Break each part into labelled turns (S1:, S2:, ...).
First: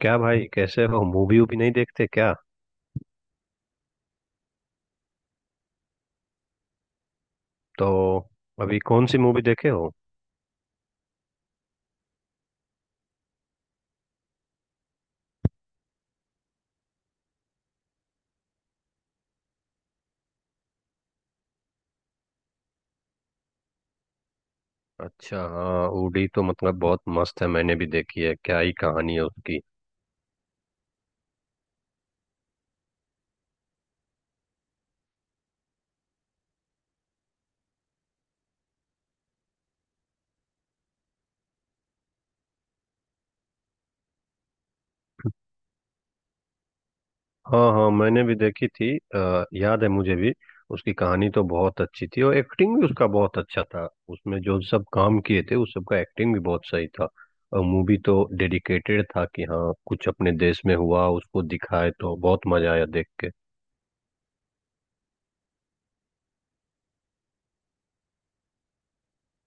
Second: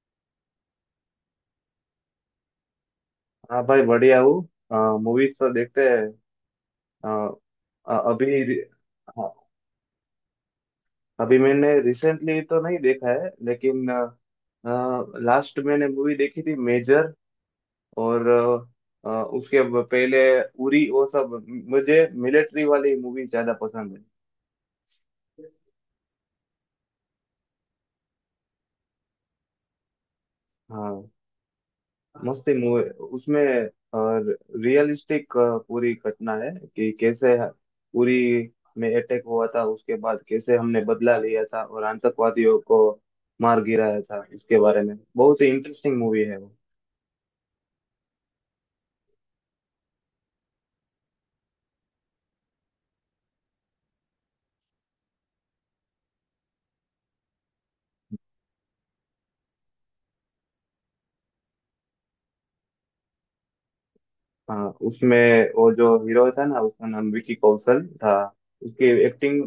S1: क्या भाई, कैसे हो? मूवी वूवी नहीं देखते क्या?
S2: हाँ भाई, बढ़िया हूँ। मूवीज तो देखते हैं। अ,
S1: तो
S2: अ- अभी रि-
S1: अभी कौन सी
S2: हाँ,
S1: मूवी देखे हो?
S2: अभी मैंने रिसेंटली तो नहीं देखा है, लेकिन लास्ट मैंने मूवी देखी थी मेजर। और पहले उरी वो सब। मुझे मिलिट्री वाली मूवी ज्यादा पसंद है।
S1: अच्छा हाँ, उड़ी तो मतलब बहुत मस्त है। मैंने भी देखी है। क्या ही कहानी है उसकी।
S2: हाँ, मस्त ही मूवी। उसमें रियलिस्टिक पूरी घटना है कि कैसे पूरी में अटैक हुआ था, उसके बाद कैसे हमने बदला लिया था और आतंकवादियों को मार गिराया था। उसके बारे में बहुत ही इंटरेस्टिंग मूवी है वो।
S1: हाँ हाँ, मैंने भी देखी थी। याद है मुझे भी। उसकी कहानी तो बहुत अच्छी थी और एक्टिंग भी उसका बहुत अच्छा था। उसमें जो सब काम किए थे, उस सब का एक्टिंग भी बहुत सही था। और मूवी तो डेडिकेटेड था कि हाँ, कुछ अपने देश में हुआ उसको दिखाए, तो बहुत मजा आया देख के।
S2: हाँ, उसमें वो जो हीरो था ना, उसका नाम विकी कौशल था। उसकी एक्टिंग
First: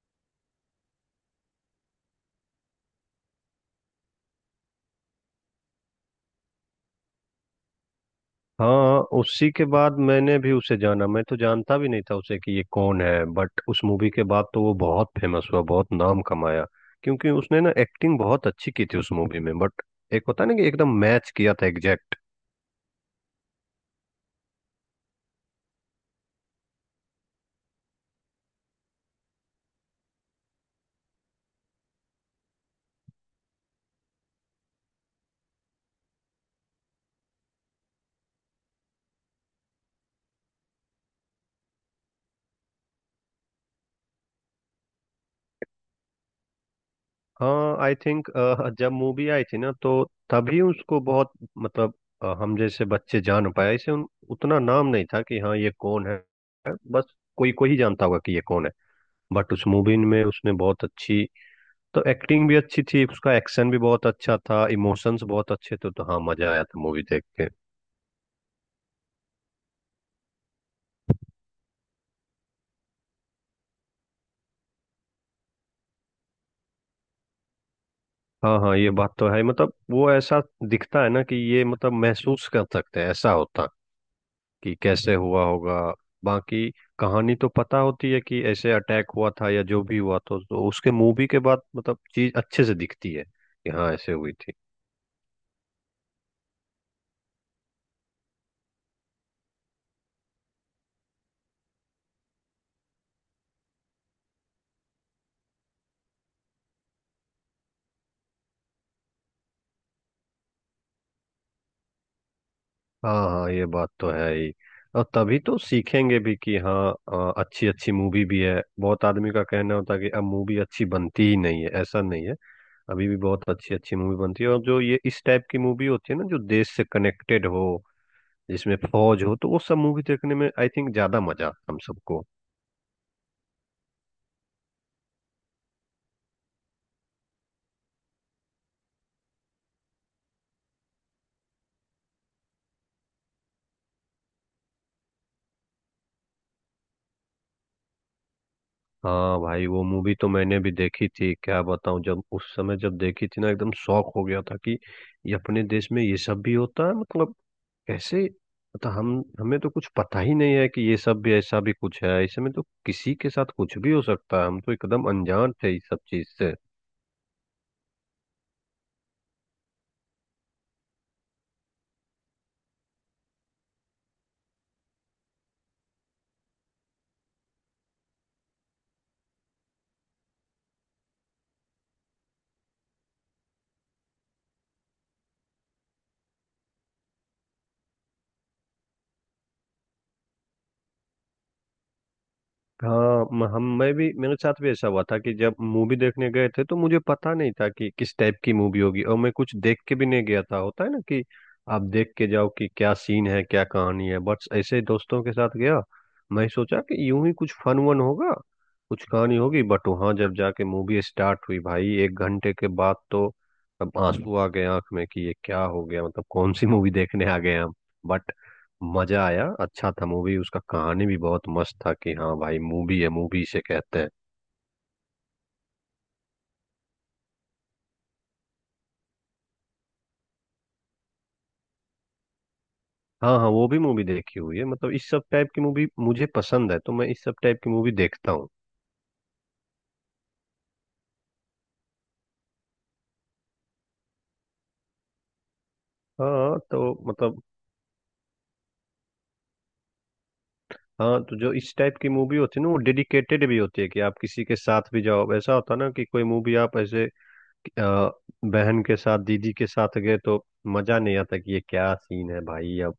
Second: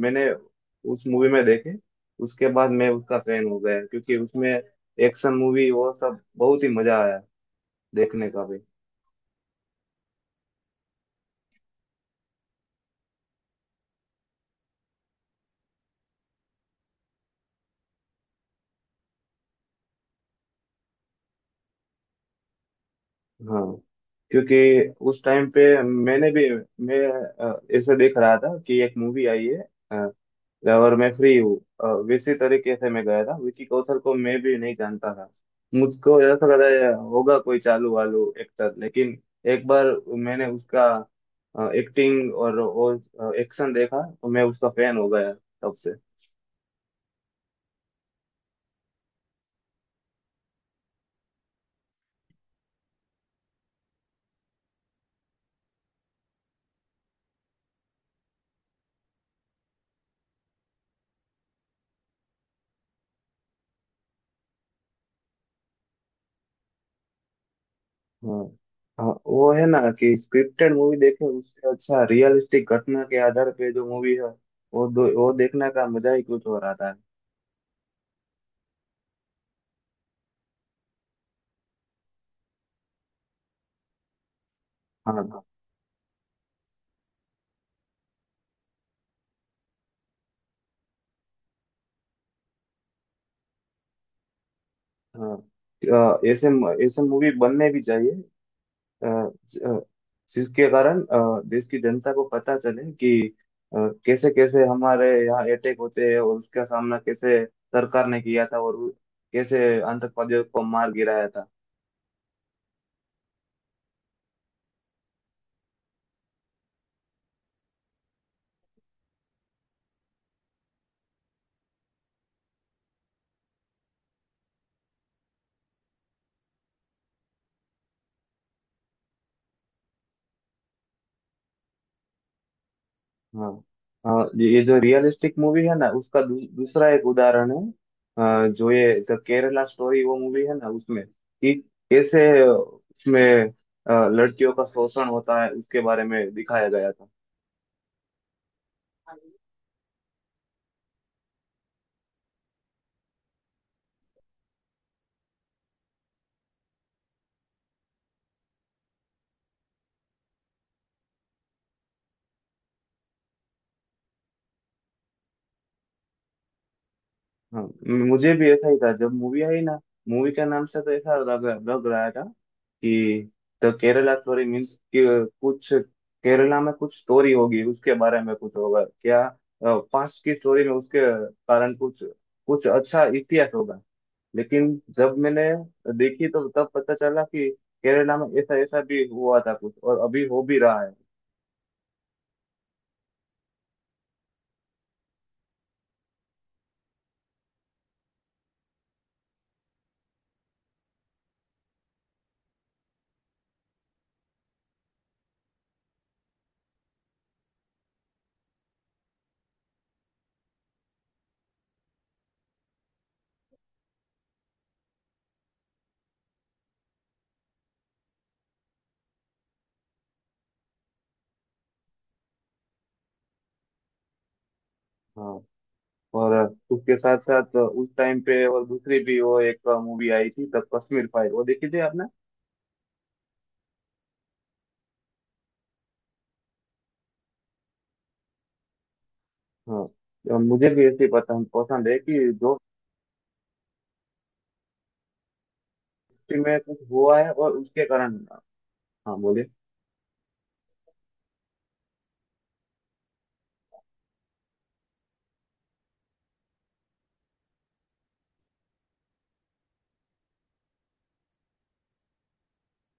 S2: मैंने उस मूवी में देखी। उसके बाद मैं उसका फैन हो गया, क्योंकि उसमें एक्शन मूवी वो सब बहुत ही मजा आया देखने का भी।
S1: हाँ, उसी के बाद मैंने भी उसे जाना। मैं तो जानता भी नहीं था उसे कि ये कौन है, बट उस मूवी के बाद तो वो बहुत फेमस हुआ, बहुत नाम कमाया। क्योंकि उसने ना एक्टिंग बहुत अच्छी की थी उस मूवी में। बट एक होता है ना कि एकदम मैच किया था एग्जैक्ट।
S2: हाँ, क्योंकि उस टाइम पे मैंने भी मैं ऐसे देख रहा था कि एक मूवी आई है। अ, और मैं फ्री हूँ। वैसे तरीके से मैं गया था, विकी कौशल को मैं भी नहीं जानता था। मुझको ऐसा लगा ये होगा कोई चालू वालू एक्टर, लेकिन एक बार मैंने उसका एक्टिंग और वो एक्शन देखा तो मैं उसका फैन हो गया तब से।
S1: हाँ, आई थिंक जब मूवी आई थी ना, तो तभी उसको बहुत मतलब हम जैसे बच्चे जान पाए इसे। उतना नाम नहीं था कि हाँ ये कौन है। बस कोई कोई ही जानता होगा कि ये कौन है। बट उस मूवी में उसने बहुत अच्छी तो एक्टिंग भी अच्छी थी, उसका एक्शन भी बहुत अच्छा था, इमोशंस बहुत अच्छे थे। तो हाँ, मजा आया था मूवी देख के।
S2: हाँ हाँ, वो है ना कि स्क्रिप्टेड मूवी देखें, उससे अच्छा रियलिस्टिक घटना के आधार पे जो मूवी है वो वो देखने का मजा ही कुछ और आता है।
S1: हाँ हाँ, ये बात तो है। मतलब वो ऐसा दिखता है ना कि ये मतलब महसूस कर सकते हैं ऐसा होता कि कैसे
S2: हाँ
S1: हुआ
S2: हाँ।
S1: होगा। बाकी कहानी तो पता होती है कि ऐसे अटैक हुआ था या जो भी हुआ, तो उसके मूवी के बाद मतलब चीज अच्छे से दिखती है कि हाँ ऐसे हुई थी।
S2: हाँ ऐसे ऐसे मूवी बनने भी चाहिए। अ, ज- अ, जिसके कारण देश की जनता को पता चले कि कैसे कैसे हमारे यहाँ अटैक होते हैं और उसका सामना कैसे सरकार ने किया था और कैसे आतंकवादियों को मार गिराया था।
S1: हाँ हाँ, ये बात तो है ही। और तभी तो सीखेंगे भी कि हाँ, अच्छी अच्छी मूवी भी है। बहुत आदमी का कहना होता है कि अब मूवी अच्छी बनती ही नहीं है, ऐसा नहीं है। अभी भी बहुत अच्छी अच्छी मूवी बनती है। और जो ये इस टाइप की मूवी होती है ना, जो देश से कनेक्टेड हो, जिसमें फौज हो, तो वो सब मूवी देखने में आई थिंक ज्यादा मजा आता है हम सबको।
S2: हाँ। हाँ, ये जो रियलिस्टिक मूवी है ना, उसका दूसरा एक उदाहरण है। जो ये द केरला स्टोरी वो मूवी है ना, उसमें कि कैसे उसमें लड़कियों का शोषण होता है उसके बारे में दिखाया गया था।
S1: हाँ भाई, वो मूवी तो मैंने भी देखी थी। क्या बताऊं, जब उस समय जब देखी थी ना, एकदम शौक हो गया था कि ये अपने देश में ये सब भी होता है। मतलब कैसे, मतलब हम हमें तो कुछ पता ही नहीं है कि ये सब भी ऐसा भी कुछ है। इसमें तो किसी के साथ कुछ भी हो सकता है। हम तो एकदम अनजान थे इस सब चीज से।
S2: हाँ, मुझे भी ऐसा ही था जब मूवी आई ना। मूवी का नाम से तो ऐसा लग लग रहा था कि द केरला स्टोरी मीन्स कि कुछ केरला में कुछ स्टोरी होगी, उसके बारे में कुछ होगा क्या, पास्ट की स्टोरी में उसके कारण कुछ कुछ अच्छा इतिहास होगा। लेकिन जब मैंने देखी तो तब पता चला कि केरला में ऐसा ऐसा भी हुआ था कुछ और अभी हो भी रहा है।
S1: हाँ, म- हम मैं भी, मेरे साथ भी ऐसा हुआ था कि जब मूवी देखने गए थे तो मुझे पता नहीं था कि किस टाइप की मूवी होगी। और मैं कुछ देख के भी नहीं गया था। होता है ना कि आप देख के जाओ कि क्या सीन है, क्या कहानी है। बस ऐसे ही दोस्तों के साथ गया। मैं सोचा कि यूं ही कुछ फन वन होगा, कुछ कहानी होगी। बट वहां जब जाके मूवी स्टार्ट हुई, भाई एक घंटे के बाद तो अब आंसू आ गए आंख में कि ये क्या हो गया, मतलब कौन सी मूवी देखने आ गए हम। बट मजा आया, अच्छा था मूवी। उसका कहानी भी बहुत मस्त था कि हाँ भाई, मूवी है, मूवी से कहते हैं।
S2: हाँ, और उसके साथ साथ उस टाइम पे और दूसरी भी वो एक मूवी आई थी द कश्मीर फाइल, वो देखी थी आपने?
S1: हाँ हाँ, वो भी मूवी देखी हुई है। मतलब इस सब टाइप की मूवी मुझे पसंद है, तो मैं इस सब टाइप की मूवी देखता हूँ।
S2: हाँ, और मुझे भी ऐसी पसंद पसंद है कि दोस्ती में
S1: हाँ
S2: कुछ
S1: तो
S2: हुआ है
S1: मतलब,
S2: और उसके कारण। हाँ बोलिए।
S1: हाँ तो जो इस टाइप की मूवी होती है ना, वो डेडिकेटेड भी होती है कि आप किसी के साथ भी जाओ। ऐसा होता ना कि कोई मूवी आप ऐसे अ, बहन के साथ, दीदी के साथ गए तो मजा नहीं आता कि ये क्या सीन है भाई, या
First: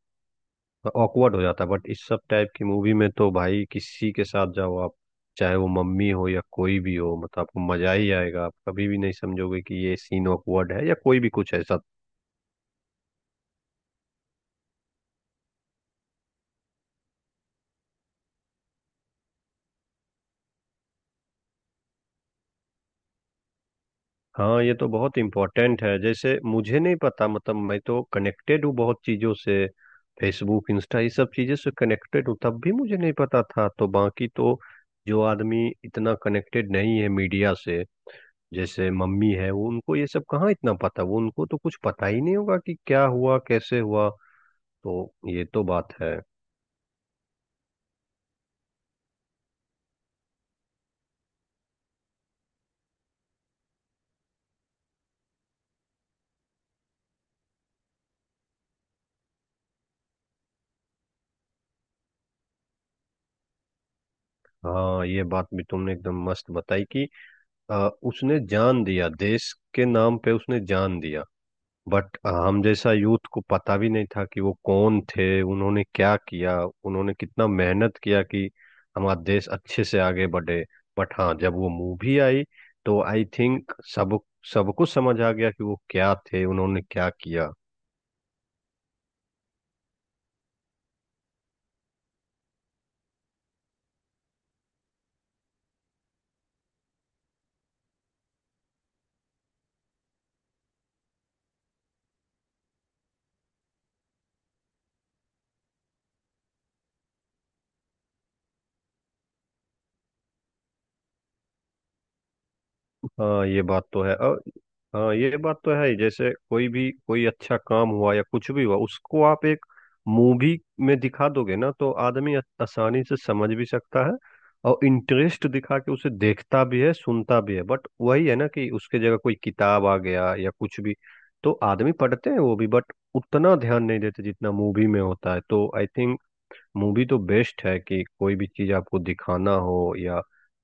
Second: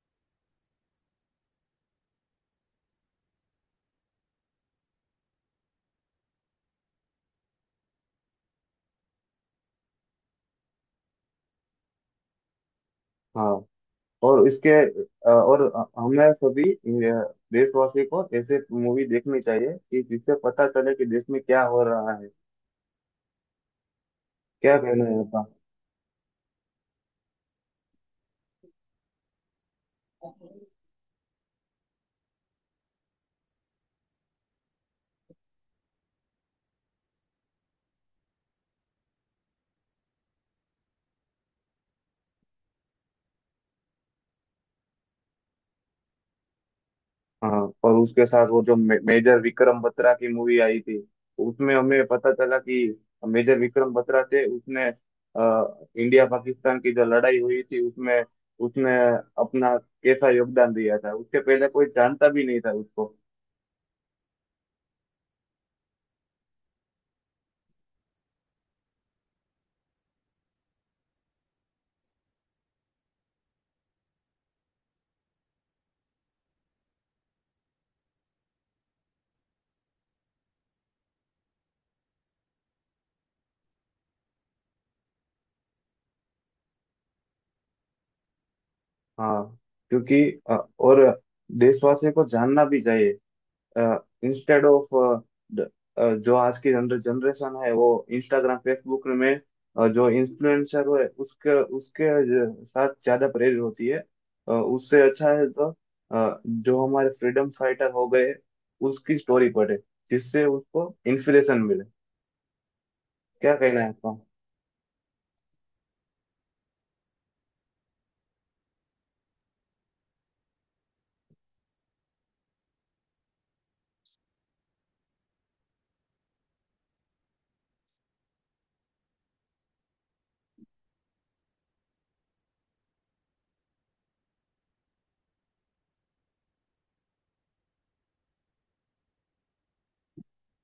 S1: ऑकवर्ड हो जाता है। बट इस सब टाइप की मूवी में तो भाई किसी के साथ जाओ आप, चाहे वो मम्मी हो या कोई भी हो, मतलब आपको मजा ही आएगा। आप कभी भी नहीं समझोगे कि ये सीन ऑकवर्ड है या कोई भी कुछ ऐसा।
S2: हाँ, और इसके और हमें सभी देशवासी को ऐसे मूवी देखनी चाहिए, कि जिससे पता चले कि देश में क्या हो रहा है।
S1: हाँ, ये
S2: क्या
S1: तो
S2: कहना
S1: बहुत
S2: है आपका?
S1: इम्पोर्टेंट है। जैसे मुझे नहीं पता, मतलब मैं तो कनेक्टेड हूँ बहुत चीज़ों से, फेसबुक, इंस्टा, ये सब चीज़ों से कनेक्टेड हूँ, तब भी मुझे नहीं पता था। तो बाकी तो जो आदमी इतना कनेक्टेड नहीं है मीडिया से, जैसे मम्मी है, वो उनको ये सब कहाँ इतना पता। वो उनको तो कुछ पता ही नहीं होगा कि क्या हुआ, कैसे हुआ। तो ये तो बात है।
S2: हाँ, और उसके साथ वो जो मेजर विक्रम बत्रा की मूवी आई थी, उसमें हमें पता चला कि मेजर विक्रम बत्रा थे, उसने इंडिया पाकिस्तान की जो लड़ाई हुई थी उसमें उसने अपना कैसा योगदान दिया था, उसके पहले कोई जानता भी नहीं था उसको।
S1: हाँ, ये बात भी तुमने एकदम मस्त बताई कि उसने जान दिया देश के नाम पे, उसने जान दिया। बट हम जैसा यूथ को पता भी नहीं था कि वो कौन थे, उन्होंने क्या किया, उन्होंने कितना मेहनत किया कि हमारा देश अच्छे से आगे बढ़े। बट हाँ, जब वो मूवी आई तो आई थिंक सब सबको समझ आ गया कि वो क्या थे, उन्होंने क्या किया।
S2: हाँ, क्योंकि अ, और देशवासियों को जानना भी चाहिए। इंस्टेड ऑफ द जो आज की जनरेशन है वो इंस्टाग्राम फेसबुक में जो इन्फ्लुएंसर है उसके उसके साथ ज्यादा प्रेरित होती है। उससे अच्छा है तो जो हमारे फ्रीडम फाइटर हो गए उसकी स्टोरी पढ़े, जिससे उसको इंस्पिरेशन मिले।
S1: हाँ
S2: क्या
S1: ये
S2: कहना
S1: बात
S2: है
S1: तो
S2: आपका?
S1: है। और हाँ, ये बात तो है ही। जैसे कोई भी, कोई अच्छा काम हुआ या कुछ भी हुआ, उसको आप एक मूवी में दिखा दोगे ना, तो आदमी आसानी से समझ भी सकता है और इंटरेस्ट दिखा के उसे देखता भी है, सुनता भी है। बट वही है ना कि उसके जगह कोई किताब आ गया या कुछ भी, तो आदमी पढ़ते हैं वो भी, बट उतना ध्यान नहीं देते जितना मूवी में होता है। तो आई थिंक मूवी तो बेस्ट है कि कोई भी चीज आपको दिखाना हो या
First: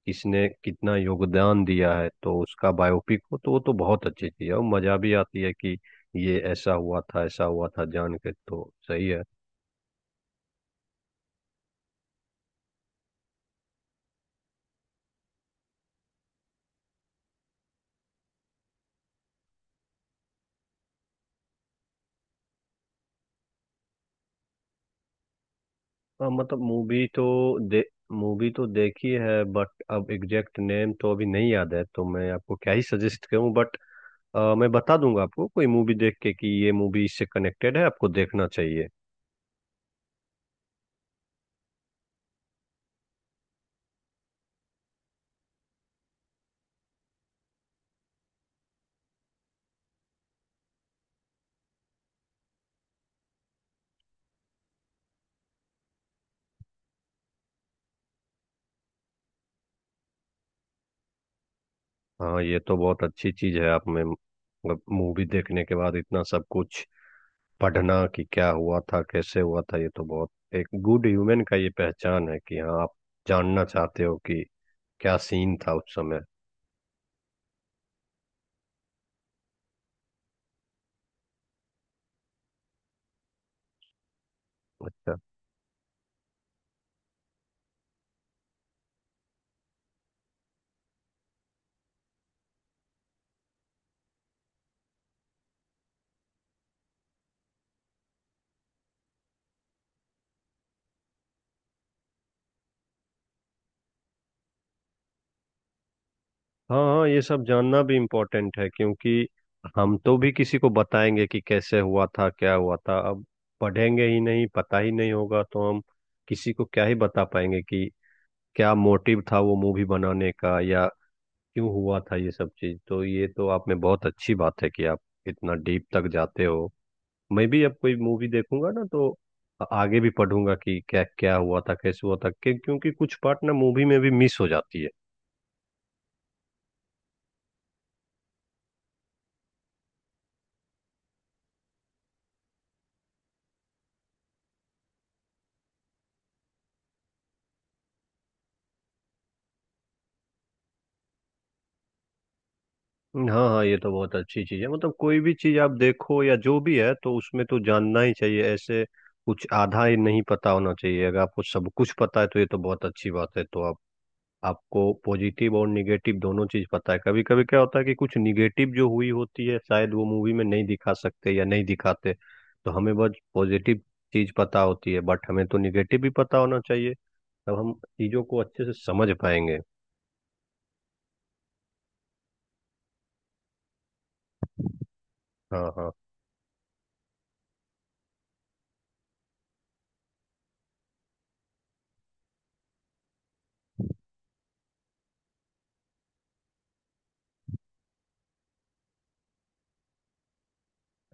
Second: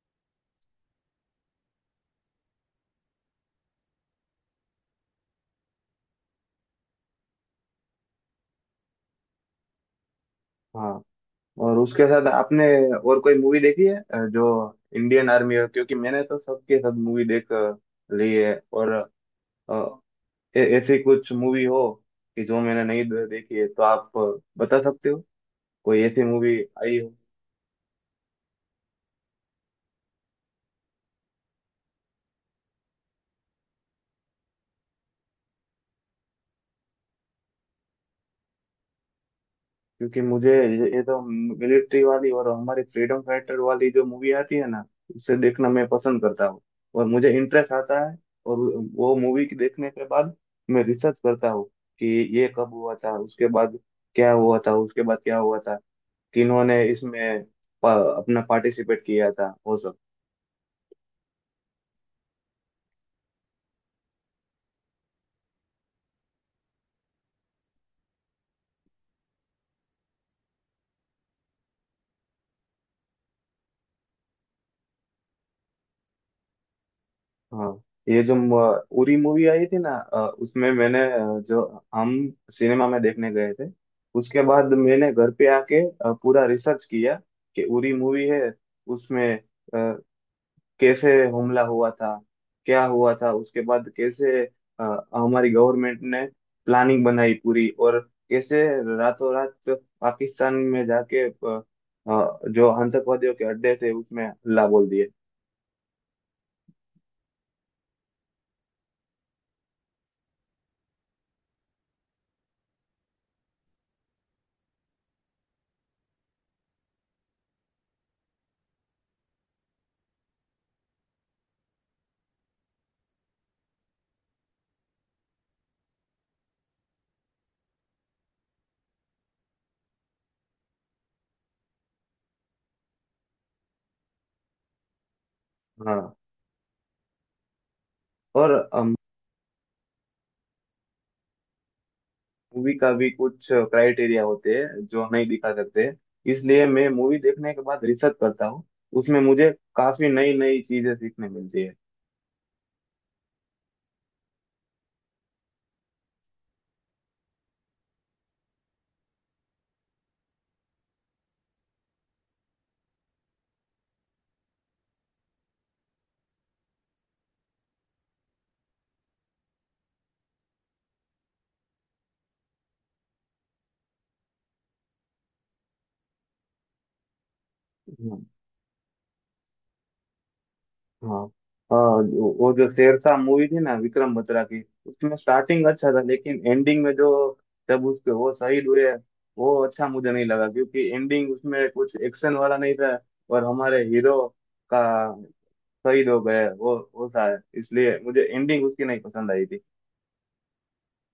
S1: किसने कितना योगदान दिया है तो उसका बायोपिक हो, तो वो तो बहुत अच्छी चीज है। और मजा भी आती है कि ये ऐसा हुआ था, ऐसा हुआ था जान के तो सही है।
S2: हाँ, और उसके साथ आपने और कोई मूवी देखी है जो इंडियन आर्मी है, क्योंकि मैंने तो सबके सब मूवी ली है और uh, ऐसी कुछ मूवी हो कि जो मैंने नहीं देखी है, तो आप बता सकते हो कोई ऐसी
S1: हाँ
S2: मूवी
S1: मतलब,
S2: आई हो।
S1: दे मूवी तो देखी है, बट अब एग्जैक्ट नेम तो अभी नहीं याद है, तो मैं आपको क्या ही सजेस्ट करूं। बट मैं बता दूंगा आपको कोई मूवी देख के कि ये मूवी इससे कनेक्टेड है, आपको देखना चाहिए।
S2: क्योंकि मुझे ये तो मिलिट्री वाली और हमारी फ्रीडम फाइटर वाली जो मूवी आती है ना, उसे देखना मैं पसंद करता हूँ और मुझे इंटरेस्ट आता है। और वो मूवी की देखने के बाद मैं रिसर्च करता हूँ कि ये कब हुआ था, उसके बाद क्या हुआ था, उसके बाद क्या हुआ था, किन्होंने इसमें अपना पार्टिसिपेट किया था वो सब।
S1: हाँ, ये तो बहुत अच्छी चीज है आप में। मतलब मूवी देखने के बाद इतना सब कुछ पढ़ना कि क्या हुआ था, कैसे हुआ था, ये तो बहुत, एक गुड ह्यूमन का ये पहचान है कि हाँ आप जानना चाहते हो कि क्या सीन था उस समय।
S2: हाँ, ये जो उरी मूवी आई थी ना, उसमें मैंने जो हम सिनेमा में देखने गए थे, उसके बाद मैंने
S1: अच्छा।
S2: घर पे आके पूरा रिसर्च किया कि उरी मूवी है, उसमें अ, कैसे हमला हुआ था, क्या हुआ था उसके बाद कैसे अ, हमारी गवर्नमेंट ने प्लानिंग बनाई पूरी और कैसे रातों रात पाकिस्तान में जाके जो आतंकवादियों के अड्डे थे उसमें हल्ला बोल दिए।
S1: हाँ हाँ, ये सब जानना भी इम्पोर्टेंट है, क्योंकि हम तो भी किसी को बताएंगे कि कैसे हुआ था, क्या हुआ था। अब पढ़ेंगे ही नहीं, पता ही नहीं होगा, तो हम किसी को क्या ही बता पाएंगे कि क्या मोटिव था वो मूवी बनाने का या क्यों हुआ था ये सब चीज। तो ये तो आप में बहुत अच्छी बात है कि आप इतना डीप तक जाते हो। मैं भी अब कोई मूवी देखूंगा ना, तो आगे भी पढ़ूंगा कि क्या क्या हुआ था, कैसे हुआ था। क्योंकि कुछ पार्ट ना मूवी में भी मिस हो जाती है।
S2: हाँ, और मूवी का भी कुछ क्राइटेरिया होते हैं जो नहीं दिखा सकते, इसलिए मैं मूवी देखने के बाद रिसर्च करता हूँ। उसमें मुझे काफी नई नई चीजें सीखने मिलती है।
S1: हाँ हाँ, ये तो बहुत अच्छी चीज है। मतलब कोई भी चीज आप देखो या जो भी है, तो उसमें तो जानना ही चाहिए ऐसे। कुछ आधा ही नहीं पता होना चाहिए। अगर आपको सब कुछ पता है तो ये तो बहुत अच्छी बात है। तो आप आपको पॉजिटिव और निगेटिव दोनों चीज पता है। कभी कभी क्या होता है कि कुछ निगेटिव जो हुई होती है, शायद वो मूवी में नहीं दिखा सकते या नहीं दिखाते, तो हमें बस पॉजिटिव चीज पता होती है। बट हमें तो निगेटिव भी पता होना चाहिए, तब हम चीजों
S2: हम्म,
S1: को अच्छे से समझ पाएंगे।
S2: हाँ। हाँ वो जो शेरशाह मूवी थी ना विक्रम बत्रा की, उसमें स्टार्टिंग
S1: हाँ
S2: अच्छा
S1: हाँ।
S2: था लेकिन एंडिंग में जो जब उसके वो शहीद हुए, वो अच्छा मुझे नहीं लगा, क्योंकि एंडिंग उसमें कुछ एक्शन वाला नहीं था और हमारे हीरो का शहीद हो गए वो था, इसलिए मुझे एंडिंग उसकी नहीं पसंद आई थी।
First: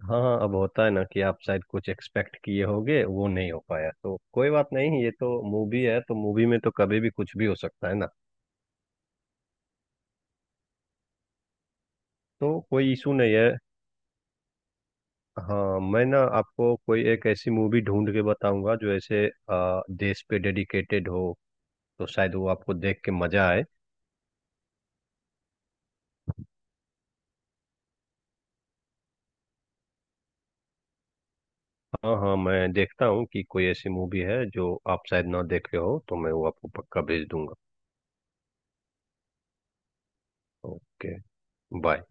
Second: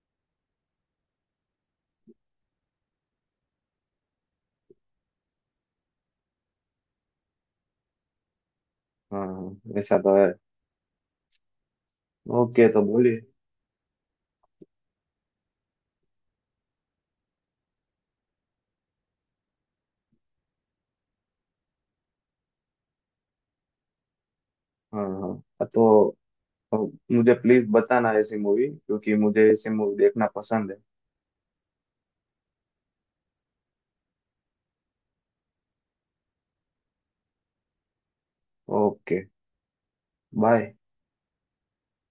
S1: हाँ हाँ, अब होता है ना कि आप शायद कुछ एक्सपेक्ट किए होगे, वो नहीं हो पाया, तो कोई बात नहीं। ये तो मूवी है, तो मूवी में तो कभी भी कुछ भी हो सकता है ना।
S2: हाँ हाँ, ऐसा तो है।
S1: तो
S2: ओके, तो
S1: कोई इशू
S2: बोलिए।
S1: नहीं है। हाँ मैं ना आपको कोई एक ऐसी मूवी ढूंढ के बताऊंगा जो ऐसे देश पे डेडिकेटेड हो, तो शायद वो आपको देख के मजा आए।
S2: हाँ हाँ। हाँ, तो मुझे प्लीज बताना ऐसी मूवी, क्योंकि मुझे ऐसी मूवी देखना पसंद है।
S1: हाँ हाँ, मैं देखता हूँ कि कोई ऐसी मूवी है जो आप शायद ना देखे हो, तो मैं वो आपको पक्का भेज दूंगा।
S2: ओके। बाय।
S1: ओके। बाय।